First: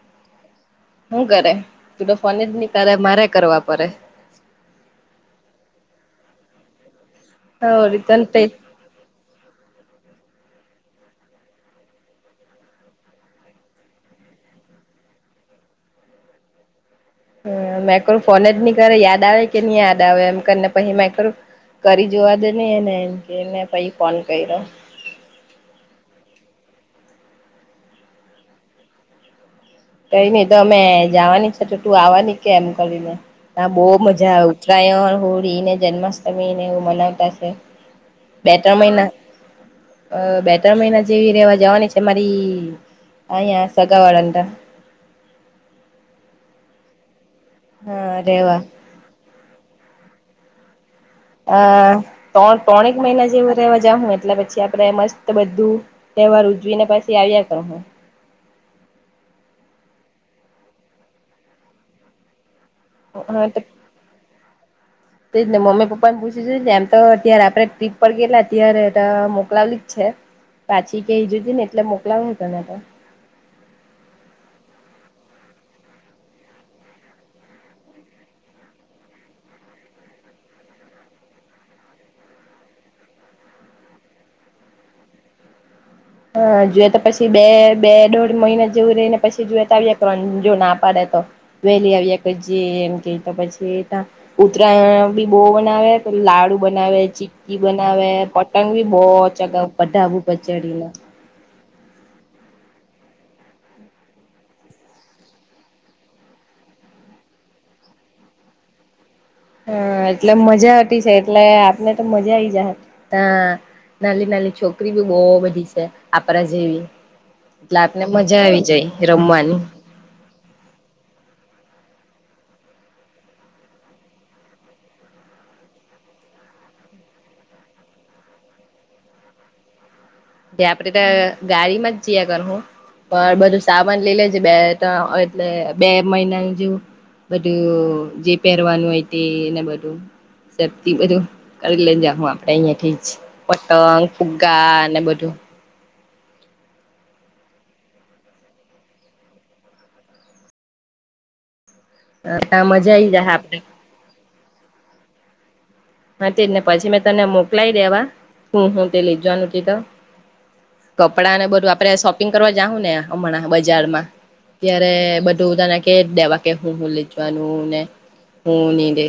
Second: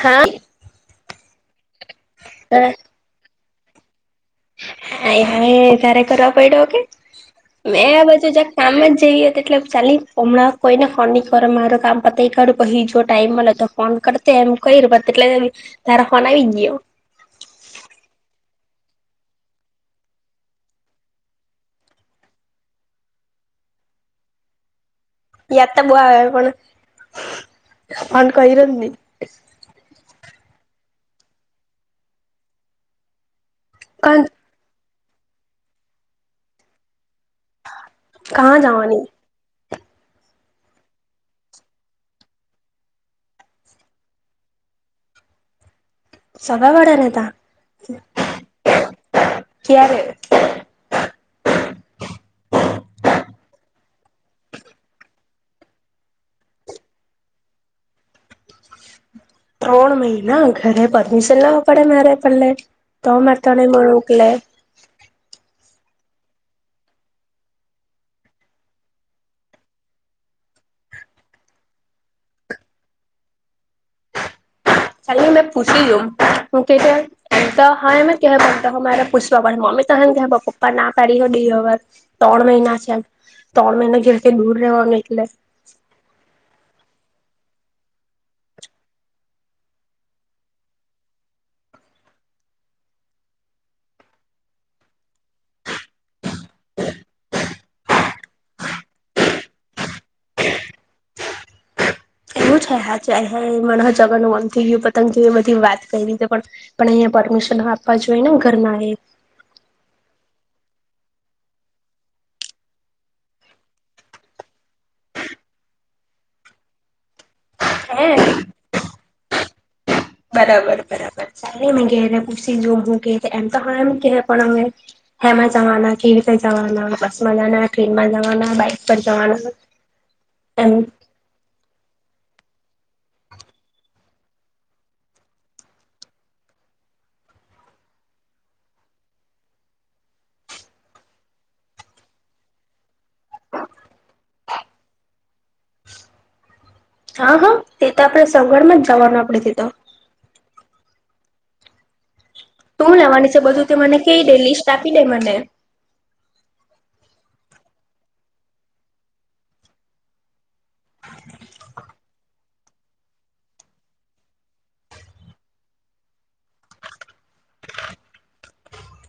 હા. શું કરે? પલો ફોને જ નની કરે મારે કરવા પડે. હાઈ હાઈ તારે કરવા પડ્યો કે? મેં આ રિટર્ન બાજુ જક થઈ કામ જ જેવી હતી એટલે ચાલી હમણાં કોઈને ફોન નઈ કર મારું કામ પતાય કરું પહી જો ટાઈમ મળ લે તો ફોન કરતા એમ કઈરુ તો એટલે તાર ફન આવી ગયો. હ મેક્રો ફોન જ નહી કરે યાદ આવે કે નહી યાદ આવે એમ કરીને પછી મેં કરું કરી જોવા દે નહી એને એમ કેને પ ફોન કર્યો. [unintelligible] બુ આવે પણ કઈરોજ ની. કંઈની એ તો અમે જવાની છે તો તું આવવાની કે એમ કરીને? તા બહુ કાં મજા આવે ઉત્તરાયણ, હોળીને, જન્માષ્ટમી ને એ મનાવતા બે ત્રણ જવાની મહિના અ બે ત્રણ મહિના જેવી રેવા જવાની છે. મારી અહયા સગાવાળાતા. સગાવાળાને તા? હા રેવા. કયારે? અ તણ ત્રણેક મહિના જેવા રહેવા જાહું એટલે પછી આપડે મસ્ત બધું તહેવાર ઉજવીને પછી આવ્યા કરહુ. ત્રણ મહિના! ઘરે પરમિશન લેવા પડે મારે પેલ્લે. તો માર હું તને તે મ મોકલે. જ ને મમ્મી પપ્પાને પૂછી જોજે એમ તો ત્યારે આપડે ટ્રીપ પર ગેલા ત્યારે તો મોકલાવલી જ છે. પાછી કેઈ જોજેની એટલે મોકલાવહે તને તો. ચાલ ની મેં પૂછી જોમ હું કેય તે એમ તો હા એમજ કેહે પણ તો હો મારે પૂશવા પડે મમ્મી તો હા જ કેહે પણ પપ્પા ના પાડી હો દેય અવે તો? ત્રણ મહિના છે એમ ત્રણ મહિના ઘેરથી દૂર રહેવાનું એટલે. હા જોએ તો પછી બે બે દોઢ મહિના જેવું રેયને પછી જોઈએ તો આવીયા કરવાનું જો ના પાડે વહેલી આવ્યા પછી એમ કે તો પછી ત્યાં ઉત્તરાયણ બી બો મનાવે લાડુ બનાવે, ચીકી બનાવે, પતંગ બી બો ચગાઉ ધાબા ઉપર ચડીને. હ એવું છે અચ્છા મન હો જવાનું મન થયું પતંગ જે બધી વાત કયરી રીતે પણ અહીંયા પરમિશન હો આપવા જોઈએ ને ઘરના એ હા એટલે મજા આવતી છે એટલે આપને તો મજા આઈ જાહે હા. નાલી નાલી છોકરી બી બો બધી છે આપણા જેવી એટલે આપને હે મજા આવી જાય રમવાની. બરાબર બરાબર ચાલની મેં ઘેરે પૂછી જોમ હું કે તે એમ તો હા ની કેહે પણ હવે હેમાં જાવાના કેવી રીતે પર જાવાના બસમાં જાવાના, ટ્રેનમાં જવાના, બાઈક પર જવાના [inaudible] તે આપડે તો ગાડીમાં જ જીઆ કરહું. પણ બધું સામાન લઈ લેજે બે તમ એટલે બે મહિના જેવું. બધું જે પહેરવાનું હોય તેને બધું સકથી બધું કરી લઈ જાહું આપડે અહિયાંથી જ પતંગ, ફુગ્ગા અને બ ધુ હા હા તે તો આપણેે સગવડમાં જ જવાનું આપડે તે તો. ત્યાં શું મજા આઈ જાય લેવાની છે આપડે બધું તે મને કેય દે લિસ્ટ આપી દે મને. હા તેજ ને પછી મેં તને મોકલાય દેવા હું હું તે લેય જવાનું તેતો. કપડાને બધું આપડે શોપિંગ કરવા જાહું ને હમણાં બજારમાં. ત્યારે બધું તને કેય જ દેવા કે હું હું લેય જવાનું ને હું નીતે.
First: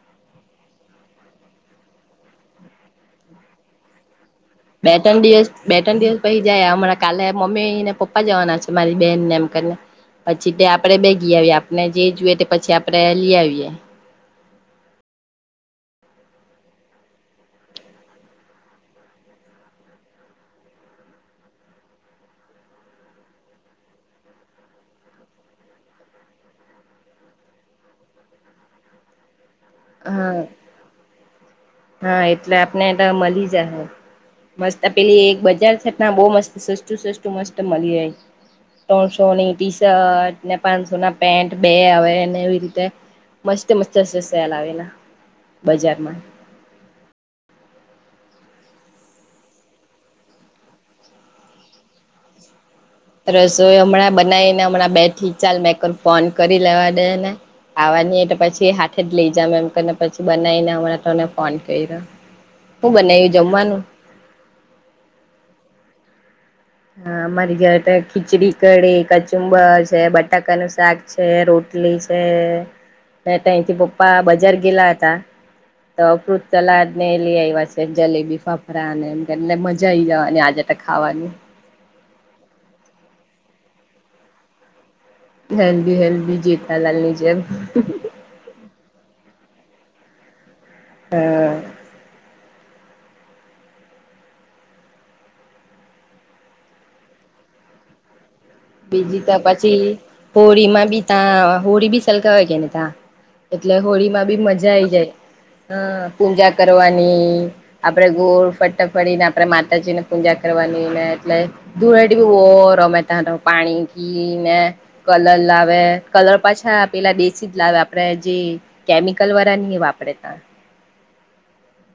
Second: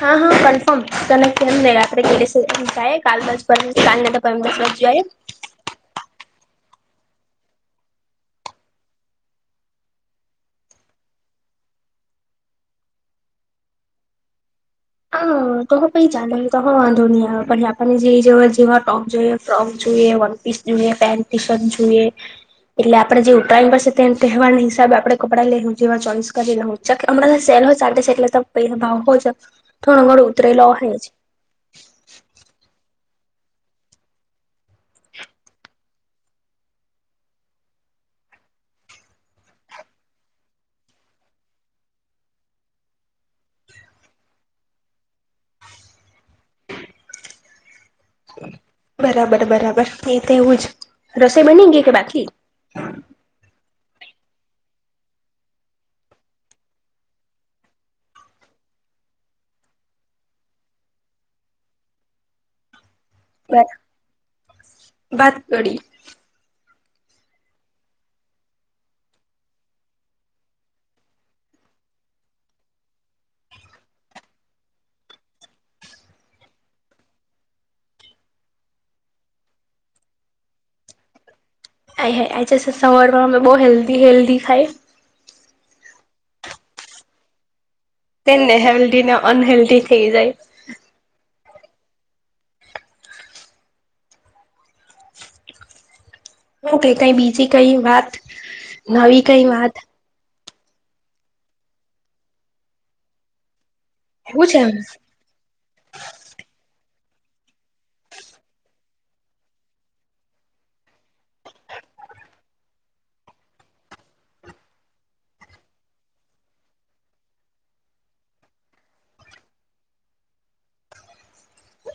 હા હા કનફર્મ તને કેમને રાત્રે કે દિવસ જાએ કાલ ની તો પરમ દસ વાગે બે જાય તણ દિવસ બે ત્રણ દિવસ પહી જાએ હમણાં કાલે મમ્મીને પપ્પા જવાના છે મારી બેનને એમ કરને પછી તે આપણે બે ગી આવીએ આપને જે જોયે તે પછી આપણે લી આવીએ. હા તો હ પહી ચાલે તો હો વાંધો ની આવે પહી આપણને જે જોએ જેવા ટોપ જોઈએ ફ્રોક જો એ વનપીસ જોઈએ, પેન્ટ ટી શર્ટ જોઈએ એટલે આપણે જે ઉત્તરાયણ પર સે તે તહેવાર હિસાબે આપણે કપડાં લેહુ એવા ચોઈસ કરી લેહુ અમણા સે લ હો ચાલતી છે એટલે તો ભાવ હો જ થોડો ઘણો હા ઉતરેલો જ અહે. હા એટલે આપને તો મળી જહે. મસ્ત પેલી એક બજાર થતા બો મસ્ત સસ્તું સસ્તું મસ્ત મલી રેય. ત્રણસોની ટી શર્ટ ને પાંચસોના પેન્ટ બે આવે ને એવી રીતે મસ્ત મસ્ત શે સેલ આવેલા બજારમાં. બરાબર બરાબર એ તો એવું જ રસોઈ બની ગઈ કે બાકી? રસોઈ હમણાં બનાઈને હમણાં બેઠીથી ચાલ મેં કરુ ફોન કરી લેવા દે ને. આવાની હોય તો પછી હાથે જ લઈ જામ એમ કરને પછી બનાઈને અમણા તને ફોન કર્યો. હું બનાવ્યું બેક જમવાનું ભાત કડી હા અમારી જ તો ખીચડી કડી કચુંબ છે બટાકાનું શાક છે રોટલી રોટલી છેત્યા ત્યાથી પપ્પા બજાર ગેલા હતા તો અફૃત તલાદ ને એ લઈ આવ્યા છે જલેબી ફાફરા ને એમ કે એટલે મજા આઈ જવા આજે તે ખાવાની આય હે આ સ સ સવાર બહુ હેલ્ધી હેલ્ધી ખાય હેલ્દી હેલ્દી જીતાલાલ ની જેમ તેને હેલ્દી ને અનહેલ્દી થઈ જાય હા શું કઈ કઈ બીજી કઈ વાત નવી કઈ વાત હોળી માં બી ત્યા હોળી બી સલગાવ હોય કે ને ત્યા એટલે હોળીમાં બી એવું છે એમ મજા આઈ જાય હ પૂજા કરવાની. આપે ગોળ ફટાફડીને આપણે માતાજી ને પૂજા કરવાનીને એટલેૂ વેટીન વોર તમે ત્યા તો પાણી ઘી ને કલર લાવે કલર પાછા પેલા દસી જ લાવે આપડે જે કે કેમિકલ વારા નહી વાપરેતા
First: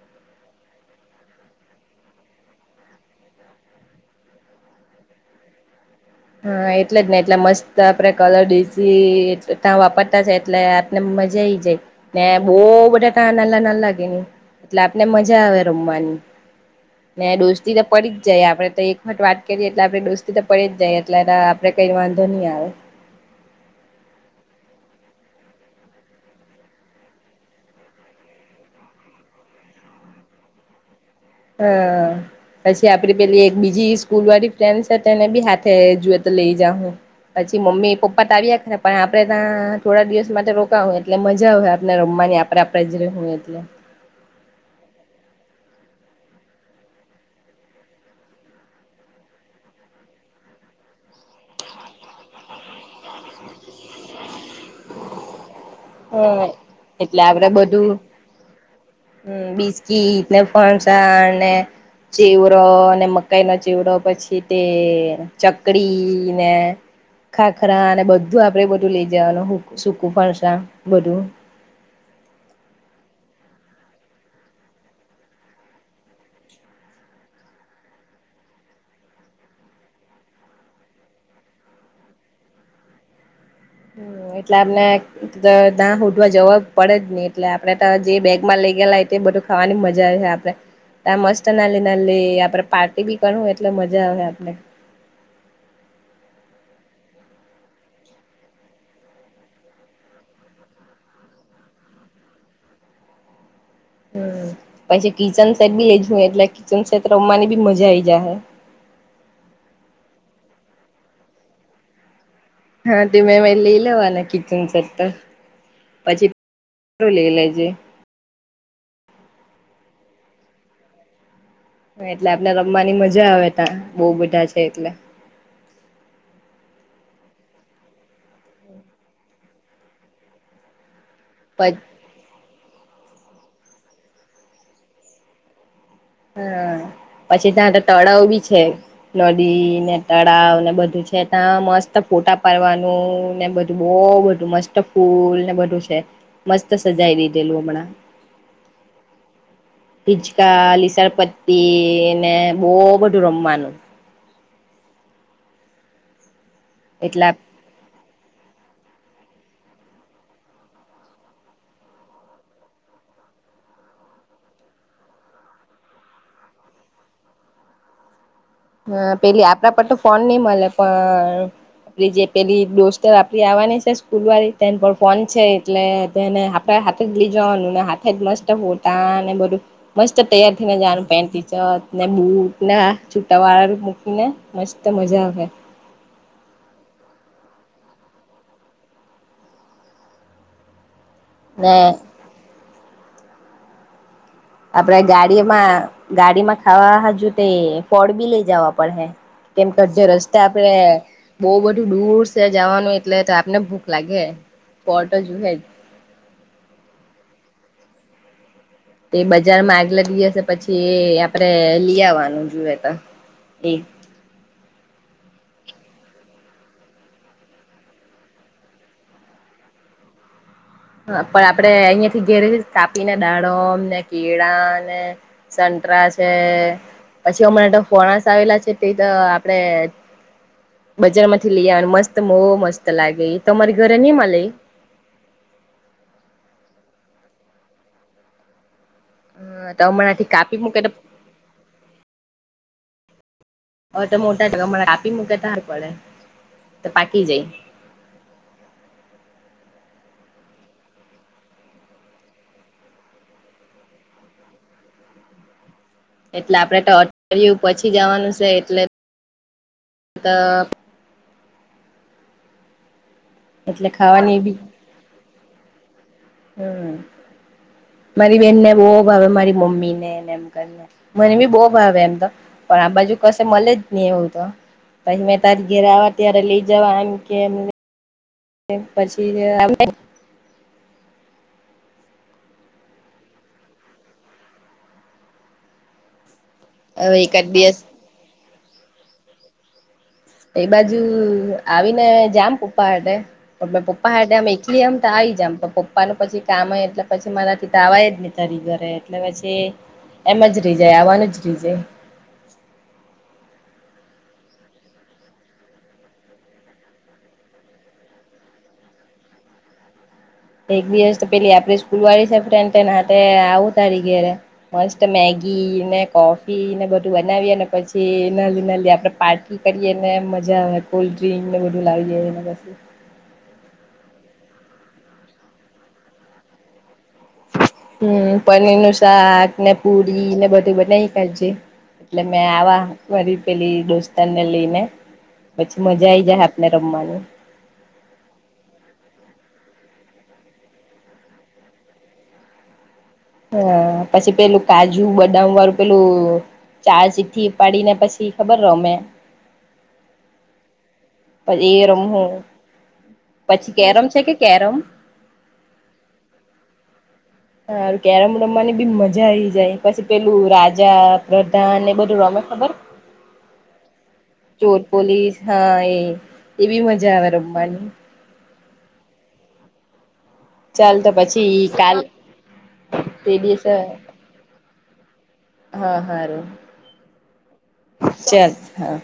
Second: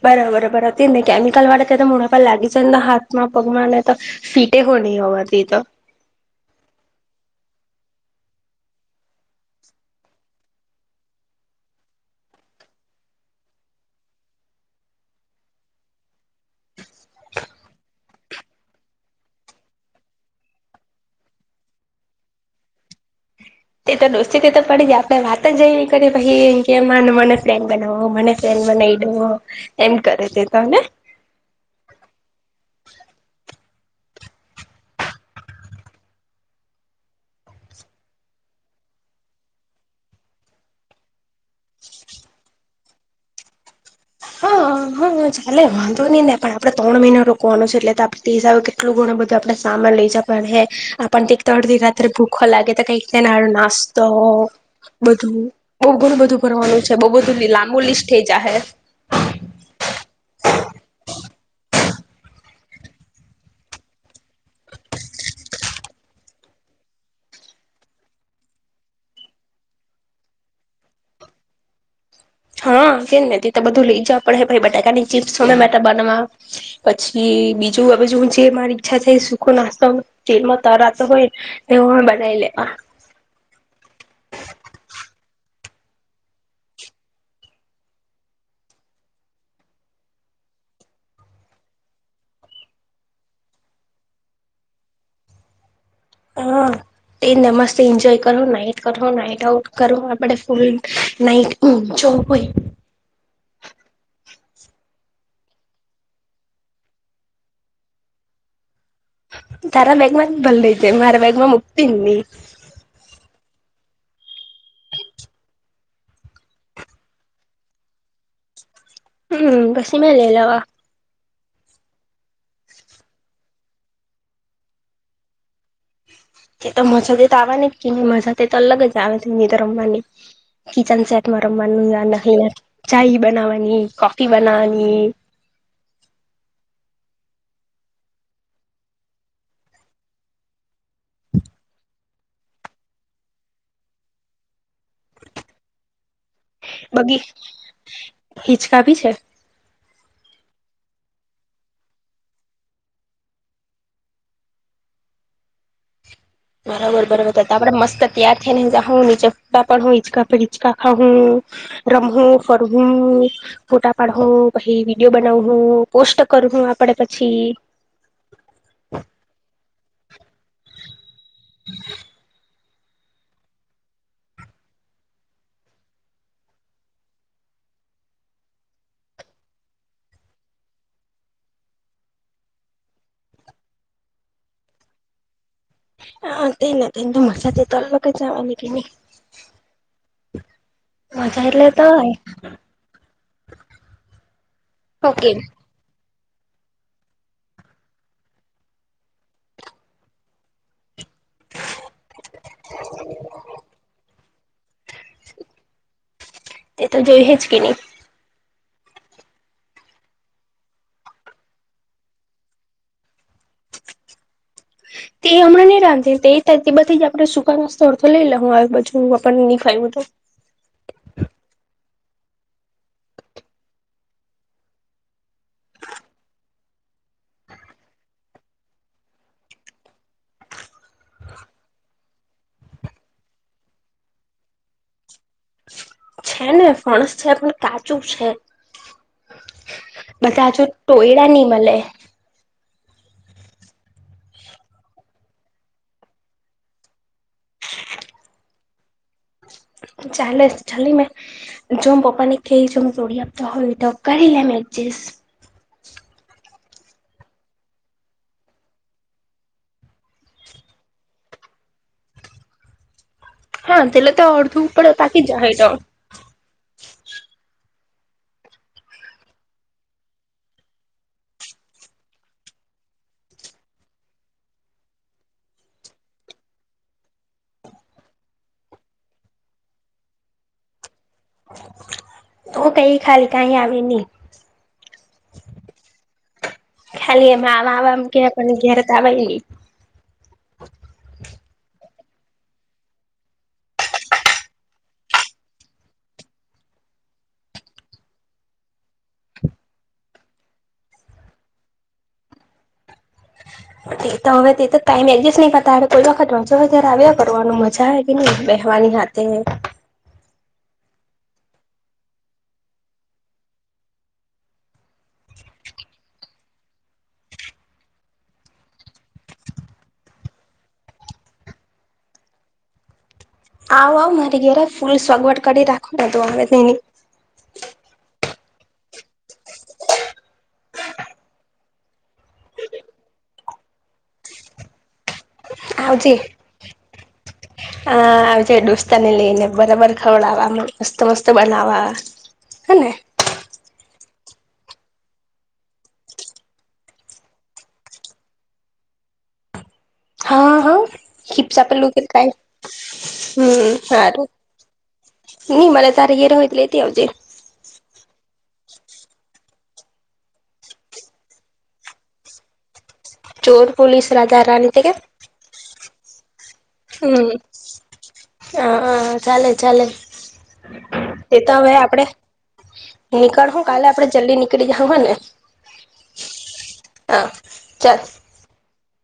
બરાબર બરા હતી કેમિકલ વાળા તો મુ પર લાગી જને હામાં પગમાંને તો ફીટે નહી હોવાથી તો હા એટલે જ ને એટલે મસ્ત આપડે કલર ડીઝ ત્યાં વાપરતા છે એટલે આપને મજા આ આવી જાયને બહુ બધા તા નાલા ના લાગે એટલે આપને મજા આવે રમવાની ને દોસ્તી તો પડી જ જાય આપડે તો એક વખત વાત કરીએ એટલે આપે દોસ્તી તો પડી જ જાયએ એટલે આપડે કઈ વાંધો નહી આવે એ તો દોસ્તી તો પડી જાય આપડે વાત જઈ કરીએ ભઇ કે મને પ્લેન બનાવો મને ફલેન ના એમ કરે દે તને હા પછી આપડી પેલી એક બીજી સ્કૂલ વાળી ફ્રેન્ડ છે તેને બી હાથે જોય તો લઈ જા હું પછી મમ્મી પપ્પા તો આવ્યા ને પણ આપડે ત્યાં થોડા દિવસ માટે રોકા હો એટલે મજા આવે આપને રમ આપ આપણે જિલ્ હ એલે હા હ હા ચાલે વાંધ નઈ ન પણ આપણે ત્રણ મહિનાનો રોકવાનો છે એટલે તો આપણેસ આવ કેટલું ગણું બધું આપડ લજ પણ હે આપ ત અડધી રાત્ર ભૂખ લાગે તો કઈ નાડું નાસ્તો બધું બહુ ઘણું બધું હમ કરવારનું છે બહુ એટલે બધું આપડે લાંબુ લિસ્ટ થઈ જહે હમ બિસ્કીટ ને ફણસા ને ચેવરો અને મકાઈ ન ચીવરો પછી તે ચકડી ને ખાખરા અને બધું આપડે બધું લઈ જવાનું સૂકું ફણસા બદું હા કેમ ને ત તો બધું લઇ જ પડ હે બટાકાની ચીપ્સમે માટે બનવા પછી બીજું હવે જે મારી ઈચ્છા છે સુખો નાસ્તો જેલમાં તરાતો હોય ને એ બનાવી લેવા એટલે આપને દા ઉડવા જવા પડે જ નહી એટલે આપડે તો જે બેગમાં લઈ રીયલ લાફે બધું ખાવાની મજા છે આપડે મસ્ત ના લ ના લઈ આપડે પાર્ટી બી કરવું એટલે મજા આવે આપણે [inaudible] હા તે ન મસ્ત એન્જોય કરો નાઈટ કરો નાઈટ આઉટ કરો આપડ ફૂલ નાઈટ જવુ હોય [inaudible] પછી કિચન સેટ બી લેજુ એટલે કિચન સેટ રમવાની બી મજા આઈ જાય હ તારા બેગમાં જ ભલ રઈ જાય મારા બેગમાં મુકતી નહી હા, તે મેં મે લઈ લેવાના કિચન સરતા પછી, લઈ લેજે હમ, બસી મે લ એલવા. એટલે આપણે રમવાની મજા આવે, ત બહુ બધા છે, એટલે એ તો મજા તો આવવાની કે નહી, મજા તો અલગ જ આવેની તો રમવાની કિચન સેટ માર માન પછ ચય બનાવાની કફી, બનાવાની હા, પછી ત્યા તળાવ બી છે, નદી, ને તળાવ ને બધુ છે, ત્યા મસ્ત ફોટા પાડવાનું ને બધું બહ બધું મસ્ત ફૂલ ને બધું છે. મસ્ત સજાઈ બગી દીધેલુ, હમણા હિચકા ભી છે ચકા, લીસણપતી ને બહ બધુ, રમવાનુ- બરાબર, એટલે બરોબ હતા. આપણે મસ્ત થી, ને જાઉ નીચે્ા પ ઇચકા પર ઇચકા ખઉ રમું ફરુ ફોટા પાડ પછી, વિડીયો બનાવું પોસ્ટ કરું આપડે પછી હ હા, પેલી આપણા પર તો ફોન, નઈ. મળે પણ આપડી જે પેલી દોસ્ટર આપડી આવવાની છે, સ્કૂલ વાળી તેને પણ ફોન છે, એટલે તેને આપડા હાથે જ લઈ, જવાનુ ને હાથે, જ મસ્ત ફતાને બધું મસ્ત તૈયાર થઈ ને જવાનું પેન્ટચ ને બુ ના છૂટા વાળા મૂકી, ને મસ્ત મજા આવે હા, તે નથીને તો મસા તલગ. જવાની કે ન મજા, એટલે ને તો હો આપડે ઓકે ગાડીમા ગાડીમા ખાવા હજુ, તે ફળ બી લઈ જવા પડે હે. કેમ, કેધ રસ્તે આપડે બહુ બધું દૂર છે. જવાનું એટલે આપને ભૂખ લાગે પોટો, જુહેદ તે તો જોઈ, હ છે. તે બજારમા આગલા દિવસે, પછી એ આપડે લઈ આવવાનુ, જુએ તો એક તે એ હમણા નહ, રાંધી બધી જ આપણે સુકા નાસ્તો અડથો લઈ લેુને નહી. ખું હતુ [inaudible] હા, પણ આપડે અહિયાથી ઘેરી કાપીને દાડોમ ને કીળ ને પછી, અમણા તો ફોણાસ આવેલા છે. આપડે બજાર, માંથી લઈ, આવ મસ્ત બ મસ્ત લાગે તમારી ઘરે નહી મા લ છે, ને ફણસ છે, પણ કાચું છે. હ તો હમણાંથી બધા, કાપી હજુ મૂકે તો ટોયડા નહી, મળે હ, તો મોટા ટકા મળ આપી, મૂકે તાર પડે તો પાકી જઈ. [inaudible] ચાલેસ ચાલી મેં જો પપ્પા ને ક છે, હ તોડી આપતો હોય, તો કરી લેમ પચીસ એટલે આપડે, તો અયું પછી જવાનુ છે. એટલે અ તો હા, એટલે તેલે તો ખાવાની બી અર્ધુ ઉપર તકી, જા હટ હમ [unintelligible] મારી બેનને બહુ, ભાવે મારી મમ્મી ને એમકને મને બી બહુ, ભાવે એમ તો પણ આ બાજુ. કસ મે જ નહી, એવું તો પછી, મેમે તારી ઘેરે આવવા ત્યારે લઈ, જવા એમ કે એમ પછી તો કઈ ખાલી, કઈ આવે નહી. હવે ખાલી એકાદ એમા, દિવસ આ કે કો ઘેરે તલી એ બાજુ આવીને જામ, પપ્પા હાડટે, પણ પપ્પા હાડટેમ, એકલી આમ તો આવી આવી જમ પપ્પાનુ પછી, કામ એટલે પછી મારાથીી તાવાય જ નહી, તરી ઘરે એટલે પછી એમ જ રહી જાય આવવાનું જ રહી જાય. [inaudible] તે તો હવે તે તો ટાઈમ એડજસ્ટ નહી પતાડે કોઈ વખત વાંચો્યારે આવ્યા કરવાનું મજા આવે કે નહી આવે બેસવાનું. નિહાતે [unintelligible] એક દીવસ તો પેલી આપડી સ્કૂલ વાળી સે ફ્રેન્ડ તેના હાથે આવું તારી ઘેરે મસ્ત મેગી ને કોફી ને બધું બનાવીએ ને પછી નાલી નાલી આપણે પાર્ટી કરીએ મજા કોલ્ડ્રિંક ને બધું લાવી લઈએ ને પીસી આવ આવ મારી ઘેરે ફૂલ સગવડ કરી રાખો તું આવે તેની હમ્મ. પનીર નું શાક ને પુરી ને બધું બનાવી કાઢજે એટલે મેં આ મારી પેલી દોસ્તને લઈને પછી મજા આવજે આઈ જાય આપને રમવાની. હા આવજે દોસ્તાને લઈ ને બરાબર ખવડાવ મસ્ત મસ્ત બનાવા. હને. હા પછી પેલું કાજુ બદામ વાળું પેલું ચાર ચિઠ્ઠી ઉપાડીને પછી ખબર રમે. હા હા હિપસા પછી એ પેલું કઈ રમવું પછી હમ્મ કેરમ છે હારૂ. કે કેરમ નઈ મને તારે ઘેરે હોય તો લેતી આવજે હા કેરમ રમવાની બી મજા આઈ જાય, પછી પેલું રાજા પ્રધાન એ બધું રમ ખબર ચોર પોલીસ રાધા રાની ચોર તે કે પોલીસ હા એ. એવી મજા આવે રમવાની. હ હ ચાલે ચાલે. ચાલ તો એ પછી હવે કાલ આપડે તે નીકળ હું દિવસે કાલે આપડે જલ્દી નીકળી જાહું હને હારૂ. હા ચાલ. હા.